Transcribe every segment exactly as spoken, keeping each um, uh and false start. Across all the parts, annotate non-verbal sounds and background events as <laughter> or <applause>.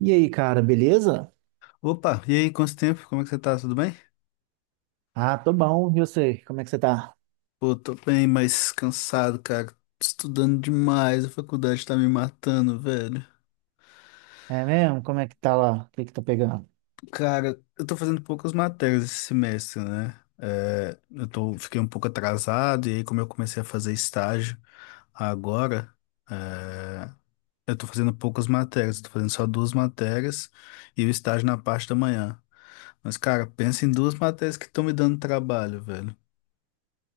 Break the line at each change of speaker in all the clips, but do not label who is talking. E aí, cara, beleza?
Opa, e aí, quanto tempo? Como é que você tá? Tudo bem?
Ah, tô bom. E você? Como é que você tá?
Pô, tô bem, mas cansado, cara. Tô Estudando demais, a faculdade tá me matando, velho.
É mesmo? Como é que tá lá? O que que tá pegando?
Cara, eu tô fazendo poucas matérias esse semestre, né? É, eu tô, fiquei um pouco atrasado, e aí, como eu comecei a fazer estágio agora, é, eu tô fazendo poucas matérias, eu tô fazendo só duas matérias e o estágio na parte da manhã. Mas, cara, pensa em duas matérias que estão me dando trabalho, velho.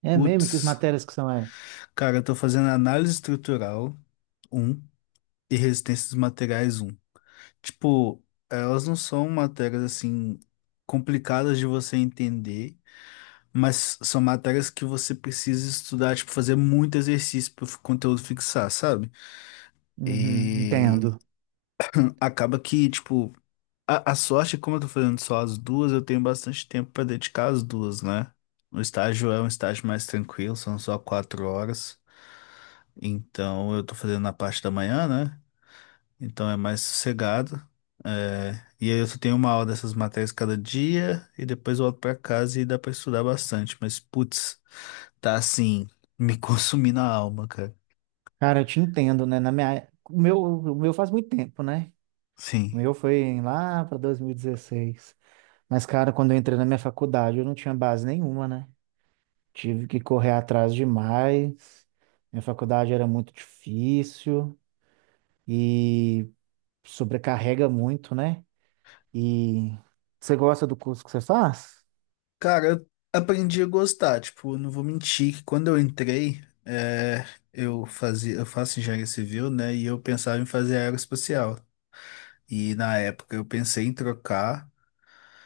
É mesmo? Que as
Putz.
matérias que são essas?
Cara, eu tô fazendo análise estrutural um e resistência dos materiais um. Tipo, elas não são matérias assim complicadas de você entender, mas são matérias que você precisa estudar, tipo, fazer muito exercício para o conteúdo fixar, sabe?
Uhum,
E
entendo.
acaba que, tipo, a, a sorte, como eu tô fazendo só as duas, eu tenho bastante tempo para dedicar as duas, né? O estágio é um estágio mais tranquilo, são só quatro horas. Então, eu tô fazendo na parte da manhã, né? Então é mais sossegado. É, e aí eu só tenho uma aula dessas matérias cada dia e depois eu volto pra casa e dá pra estudar bastante. Mas, putz, tá assim, me <laughs> consumindo a alma, cara.
Cara, eu te entendo, né? Na minha... é, O meu, o meu faz muito tempo, né? O
Sim.
meu foi lá pra dois mil e dezesseis. Mas, cara, quando eu entrei na minha faculdade, eu não tinha base nenhuma, né? Tive que correr atrás demais. Minha faculdade era muito difícil e sobrecarrega muito, né? E você gosta do curso que você faz?
Cara, eu aprendi a gostar. Tipo, não vou mentir que quando eu entrei, é, eu fazia, eu faço engenharia civil, né? E eu pensava em fazer aeroespacial. E na época eu pensei em trocar.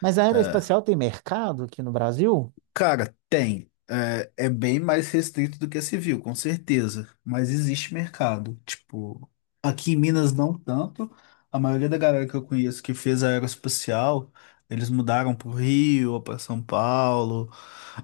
Mas a
eh,
aeroespacial tem mercado aqui no Brasil?
Cara, tem. É, é bem mais restrito do que a civil, com certeza. Mas existe mercado. Tipo, aqui em Minas não tanto. A maioria da galera que eu conheço que fez a aeroespacial, eles mudaram pro Rio ou para São Paulo.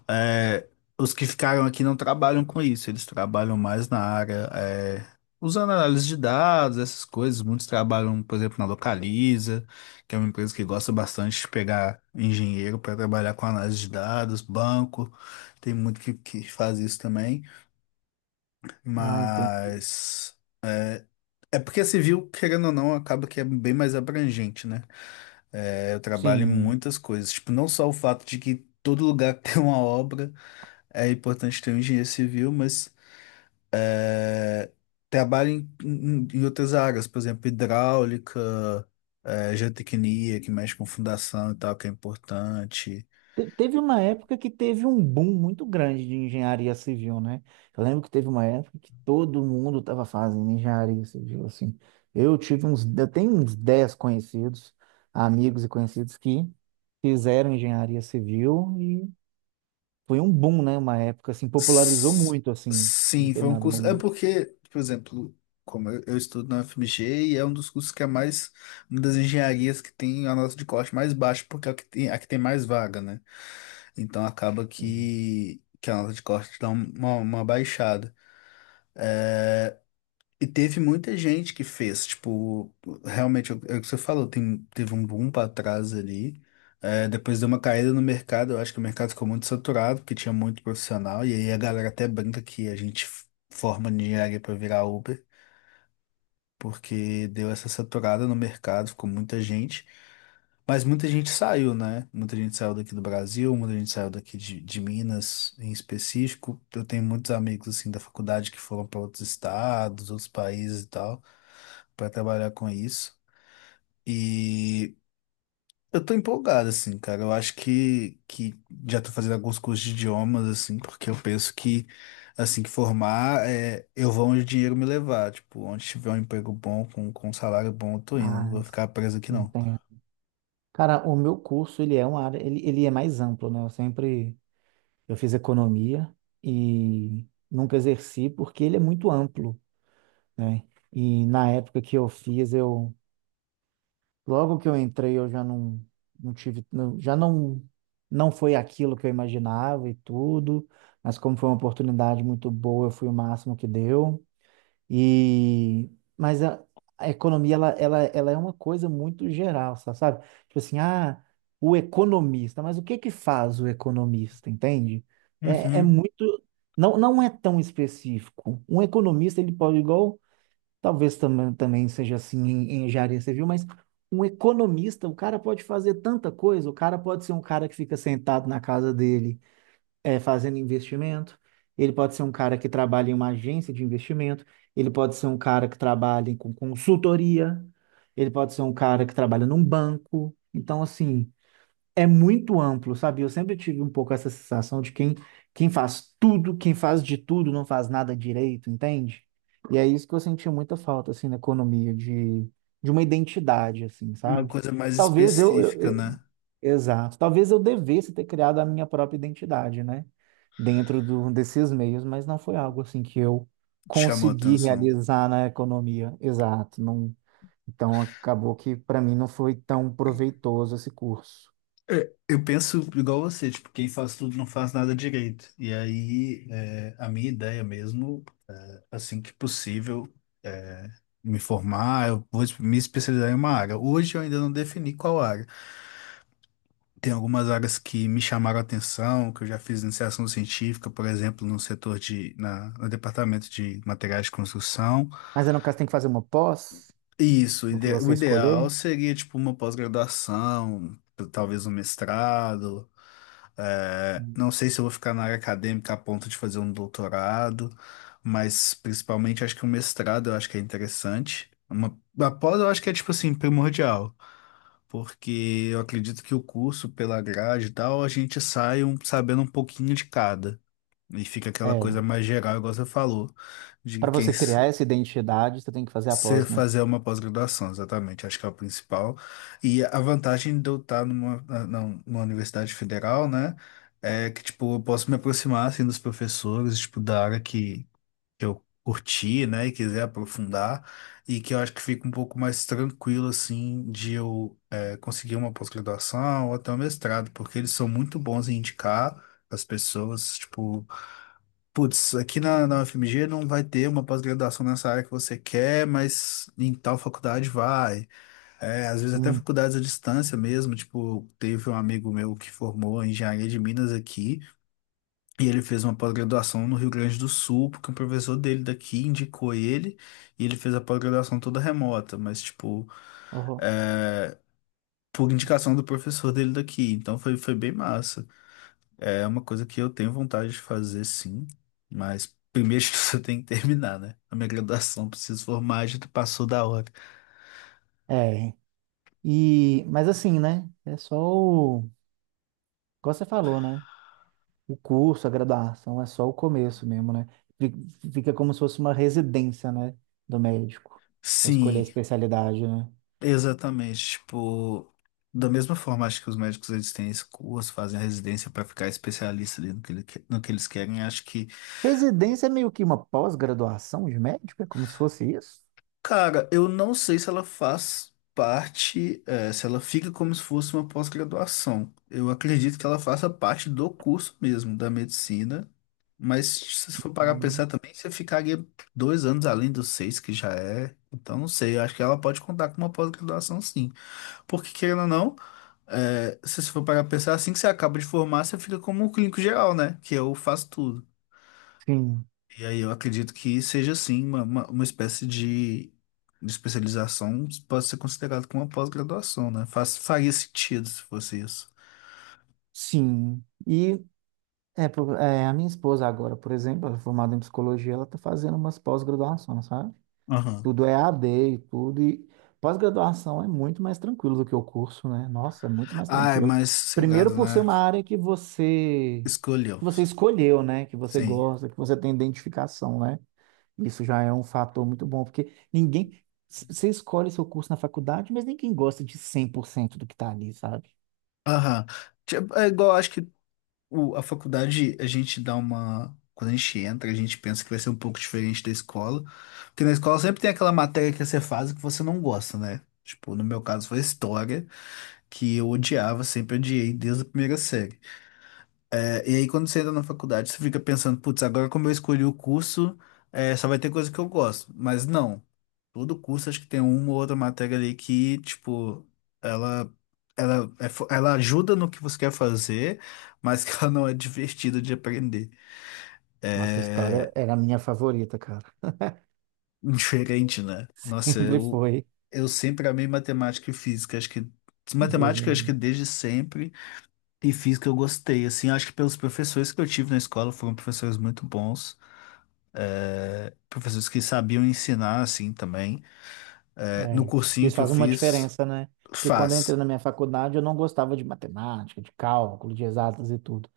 É, os que ficaram aqui não trabalham com isso. Eles trabalham mais na área, é, usando análise de dados, essas coisas. Muitos trabalham, por exemplo, na Localiza que é uma empresa que gosta bastante de pegar engenheiro para trabalhar com análise de dados, banco, tem muito que, que faz isso também,
Ah, entendi.
mas é porque a civil, querendo ou não, acaba que é bem mais abrangente, né? É, eu trabalho em
Sim.
muitas coisas, tipo, não só o fato de que todo lugar <laughs> que tem uma obra é importante ter um engenheiro civil, mas é, trabalha em, em- em outras áreas, por exemplo, hidráulica, é, geotecnia, que mexe com fundação e tal, que é importante.
Te- teve uma época que teve um boom muito grande de engenharia civil, né? Eu lembro que teve uma época que todo mundo estava fazendo engenharia civil, assim. Eu tive uns, eu tenho uns dez conhecidos, amigos e conhecidos que fizeram engenharia civil e foi um boom, né? Uma época, assim, popularizou
S-
muito, assim, em
Sim, foi um
determinado
curso. É
momento.
porque, por exemplo, como eu, eu estudo na U F M G e é um dos cursos que é mais, uma das engenharias que tem a nota de corte mais baixa, porque é a que tem, a que tem mais vaga, né? Então acaba que, que a nota de corte dá uma, uma baixada. E teve muita gente que fez, tipo, realmente, é o é o que você falou, tem, teve um boom para trás ali, é, depois deu uma caída no mercado, eu acho que o mercado ficou muito saturado, porque tinha muito profissional, e aí a galera até brinca que a gente f- forma de engenharia para virar Uber, porque deu essa saturada no mercado, ficou muita gente, mas muita gente saiu, né? Muita gente saiu daqui do Brasil, muita gente saiu daqui de, de Minas em específico. Eu tenho muitos amigos assim da faculdade que foram para outros estados, outros países e tal, para trabalhar com isso. E eu tô empolgado, assim, cara. Eu acho que, que já tô fazendo alguns cursos de idiomas, assim, porque eu penso que, assim que formar, é, eu vou onde o dinheiro me levar. Tipo, onde tiver um emprego bom, com, com um salário bom, eu tô indo. Não
Ah,
vou
isso-
ficar preso aqui, não.
entendo. Cara, o meu curso, ele é uma área, ele, ele é mais amplo, né? Eu sempre, eu fiz economia e nunca exerci porque ele é muito amplo, né? E na época que eu fiz, eu, logo que eu entrei, eu já não, não tive, não- já não, não foi aquilo que eu imaginava e tudo, mas como foi uma oportunidade muito boa, eu fui o máximo que deu. E mas a, a economia ela, ela, ela é uma coisa muito geral, sa- sabe? Tipo assim, ah, o economista, mas o que que faz o economista, entende? É, é
Uhum.
muito, não, não é tão específico. Um economista ele pode igual, talvez também também seja assim em, em engenharia civil, mas um economista, o cara pode fazer tanta coisa, o cara pode ser um cara que fica sentado na casa dele é, fazendo investimento, ele pode ser um cara que trabalha em uma agência de investimento, ele pode ser um cara que trabalha com consultoria, ele pode ser um cara que trabalha num banco. Então, assim, é muito amplo, sabe? Eu sempre tive um pouco essa sensação de quem, quem faz tudo, quem faz de tudo, não faz nada direito, entende? E é isso que eu senti muita falta, assim, na economia, de, de uma identidade, assim,
Uma
sabe?
coisa mais
Talvez eu,
específica,
eu,
né?
Exato. Talvez eu devesse ter criado a minha própria identidade, né? Dentro do, desses meios, mas não foi algo assim que eu
Te chamou a
consegui
atenção.
realizar na economia. Exato. Não, então acabou que para mim não foi tão proveitoso esse curso.
É, eu penso igual você, tipo, quem faz tudo não faz nada direito. E aí, é, a minha ideia mesmo. Assim que possível, é, me formar, eu vou me especializar em uma área. Hoje eu ainda não defini qual área. Tem algumas áreas que me chamaram a atenção, que eu já fiz iniciação científica, por exemplo, no setor de, na, no departamento de materiais de construção.
Mas aí, no caso, tem que fazer uma pós
Isso, o
no que
ide- o
você
ideal
escolher.
seria tipo uma pós-graduação, t- talvez um mestrado. É,
Hum.
não sei se eu vou ficar na área acadêmica a ponto de fazer um doutorado, mas principalmente acho que um mestrado eu acho que é interessante. Uma, a pós eu acho que é tipo assim, primordial, porque eu acredito que o curso, pela grade e tal, a gente sai um- sabendo um pouquinho de cada. E fica aquela coisa
É.
mais geral, igual você falou, de
Para
quem,
você criar essa identidade, você tem que fazer a
você
pós, né?
fazer uma pós-graduação, exatamente, acho que é o principal. E a vantagem de eu estar numa, na- na- numa universidade federal, né, é que, tipo, eu posso me aproximar, assim, dos professores, tipo, da área que, que eu curti, né, e quiser aprofundar, e que eu acho que fica um pouco mais tranquilo, assim, de eu é, conseguir uma pós-graduação ou até um mestrado, porque eles são muito bons em indicar as pessoas, tipo, putz, aqui na, na U F M G não vai ter uma pós-graduação nessa área que você quer, mas em tal faculdade vai. É, às vezes até
Hum.
faculdades à distância mesmo, tipo, teve um amigo meu que formou em engenharia de Minas aqui, e ele fez uma pós-graduação no Rio Grande do Sul, porque um professor dele daqui indicou ele, e ele fez a pós-graduação toda remota, mas tipo,
Uhum.
é, por indicação do professor dele daqui, então foi, foi bem massa. É uma coisa que eu tenho vontade de fazer, sim, mas primeiro <laughs> que você tem que terminar, né? A minha graduação, preciso formar, já passou da hora.
É. E, mas assim, né? É só o. Igual você falou, né? O curso, a graduação é só o começo mesmo, né? Fi- Fica como se fosse uma residência, né, do médico, para escolher a
Sim,
especialidade, né?
exatamente. Tipo, da mesma forma, acho que os médicos eles têm esse curso, fazem a residência para ficar especialista ali no que, ele que- no que eles querem. Acho que
Residência é meio que uma pós-graduação de médico, é como se fosse isso?
Cara, eu não sei se ela faz parte, eh, se ela fica como se fosse uma pós-graduação. Eu acredito que ela faça parte do curso mesmo, da medicina. Mas se você for parar pra
Hum.
pensar também, você ficaria dois anos além dos seis que já é. Então, não sei, eu acho que ela pode contar com uma pós-graduação sim. Porque, querendo ou não, eh, se você for parar pra pensar, assim que você acaba de formar, você fica como um clínico geral, né? Que eu faço tudo.
Sim,
E aí eu acredito que seja sim uma, uma, uma espécie de, de especialização, pode ser considerado como uma pós-graduação, né? Faz, faria sentido se fosse isso.
sim. E é, por- é, a minha esposa agora, por exemplo, ela é formada em psicologia, ela está fazendo umas pós-graduações, sabe?
Aham.
Tudo é A D e tudo. E pós-graduação é muito mais tranquilo do que o curso, né? Nossa, é muito mais
Ah, é
tranquilo.
mais
Primeiro
sossegado,
por ser
né?
uma área que você
Escolheu.
que você escolheu, né? Que você
Sim.
gosta, que você tem identificação, né? Isso já é um fator muito bom, porque ninguém c- você escolhe seu curso na faculdade, mas ninguém gosta de cem por cento do que tá ali, sabe?
Aham. Tipo, é igual, acho que o, a faculdade, a gente dá uma. Quando a gente entra, a gente pensa que vai ser um pouco diferente da escola. Porque na escola sempre tem aquela matéria que você faz e que você não gosta, né? Tipo, no meu caso foi história, que eu odiava, sempre odiei desde a primeira série. E aí, quando você entra na faculdade, você fica pensando, putz, agora como eu escolhi o curso, eh, só vai ter coisa que eu gosto. Mas não. Todo curso, acho que tem uma ou outra matéria ali que, tipo, ela, ela, é fo- ela ajuda no que você quer fazer, mas que <laughs> ela não é divertida de aprender.
Nossa, a história
É
era a minha favorita, cara.
diferente, né?
<laughs>
Nossa,
Sempre
eu,
foi.
eu sempre amei matemática e física. Acho que
Deus me
matemática, acho que
livre.
desde sempre, e física eu gostei. Assim, acho que pelos professores que eu tive na escola foram professores muito bons. é, professores que sabiam ensinar assim também. É, no
É,
cursinho
isso
que eu
faz uma
fiz,
diferença, né? Porque quando eu entrei
faz.
na minha faculdade, eu não gostava de matemática, de cálculo, de exatas e tudo.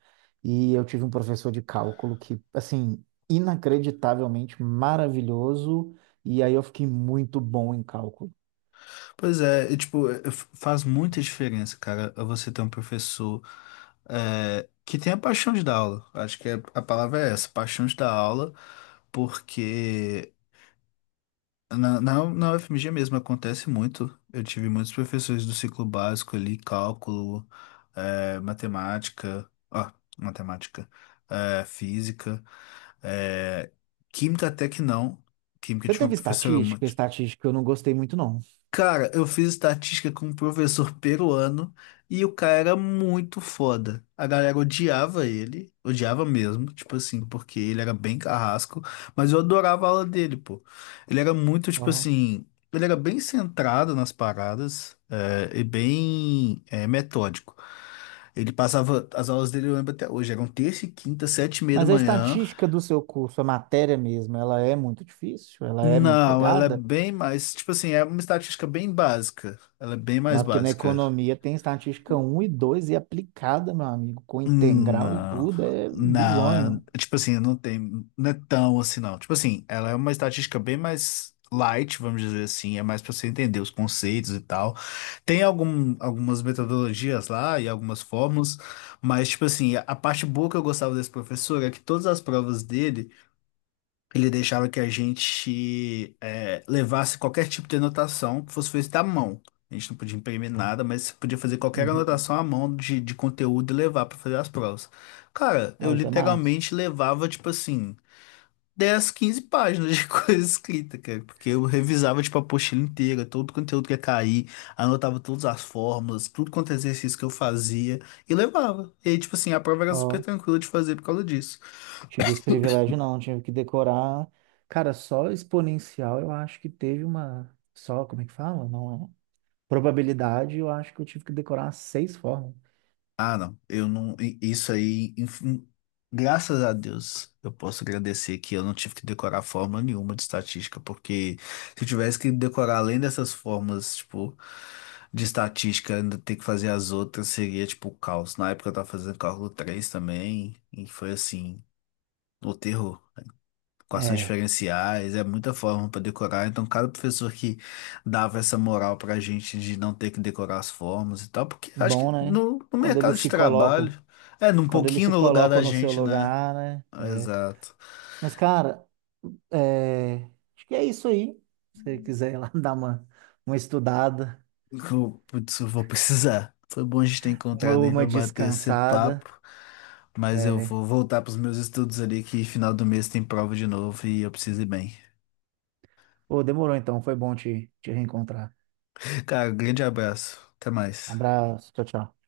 E eu tive um professor de cálculo que, assim, inacreditavelmente maravilhoso, e aí eu fiquei muito bom em cálculo.
Pois é, e, tipo, é, f- faz muita diferença, cara, você ter um professor é, que tenha paixão de dar aula. Acho que é- a palavra é essa, paixão de dar aula, porque na, na, na U F M G mesmo acontece muito. Eu tive muitos professores do ciclo básico ali, cálculo, eh, matemática, ó, matemática, eh, física, eh, química até que não. Química eu
Você
tive uma
teve
professora.
estatística? Estatística eu não gostei muito, não.
Cara, eu fiz estatística com um professor peruano e o cara era muito foda. A galera odiava ele, odiava mesmo, tipo assim, porque ele era bem carrasco, mas eu adorava a aula dele, pô. Ele era muito, tipo
Aham.
assim, ele era bem centrado nas paradas, é, e bem, é, metódico. Ele passava, as aulas dele eu lembro até hoje, eram terça e quinta, sete e meia da
Mas a
manhã.
estatística do seu curso, a matéria mesmo, ela é muito difícil? Ela é muito
Não, ela é
pegada?
bem mais, tipo assim, é uma estatística bem básica. Ela é bem mais
Não, porque na
básica.
economia tem estatística um e dois e aplicada, meu amigo, com
Hum,
integral e
Não,
tudo, é
não,
bizonho.
é- tipo assim, não tem, não é tão assim, não. Tipo assim, ela é uma estatística bem mais light, vamos dizer assim, é mais pra você entender os conceitos e tal. Tem algum, algumas metodologias lá e algumas fórmulas, mas, tipo assim, a a parte boa que eu gostava desse professor é que todas as provas dele. Ele deixava que a gente eh, levasse qualquer tipo de anotação que fosse feita à mão. A gente não podia imprimir nada, mas você podia fazer qualquer
Uhum.
anotação à mão de, de conteúdo e levar para fazer as provas. Cara, eu
Ó, isso é massa.
literalmente levava, tipo assim, dez, quinze páginas de <laughs> coisa escrita, cara, porque eu revisava, tipo, a apostila inteira, todo o conteúdo que ia cair, anotava todas as fórmulas, tudo quanto é exercício que eu fazia e levava. E aí, tipo assim, a prova era super
Ó,
tranquila de fazer por causa disso.
tive esse privilégio não, tive que decorar. Cara, só exponencial eu acho que teve uma. Só, como é que fala? Não é. Probabilidade, eu acho que eu tive que decorar umas seis formas.
Ah, não, eu não. i- Isso aí, enfim, graças a Deus, eu posso agradecer que eu não tive que decorar forma nenhuma de estatística, porque se eu tivesse que decorar além dessas formas, tipo, de estatística, ainda ter que fazer as outras, seria tipo o caos. Na época eu tava fazendo cálculo três também, e foi assim, o terror equações
É,
diferenciais, é muita forma para decorar. Então, cada professor que dava essa moral para a gente de não ter que decorar as formas e tal, porque acho que
bom, né?
no, no
Quando
mercado
eles
de
se colocam,
trabalho, é, num
quando eles
pouquinho
se
no lugar
colocam
da
no seu
gente, né?
lugar, né? É.
Exato.
Mas, cara, É, acho que é isso aí. Se você quiser ir lá <laughs> dar uma, uma estudada,
Eu, putz, eu vou precisar. Foi bom a gente ter
uma,
encontrado aí
uma
para bater esse
descansada.
papo, mas eu
É.
vou voltar para os meus estudos ali, que final do mês tem prova de novo e eu preciso ir bem.
Ô, demorou então, foi bom te, te reencontrar.
Cara, grande abraço. Até
Um
mais.
abraço, tchau, tchau.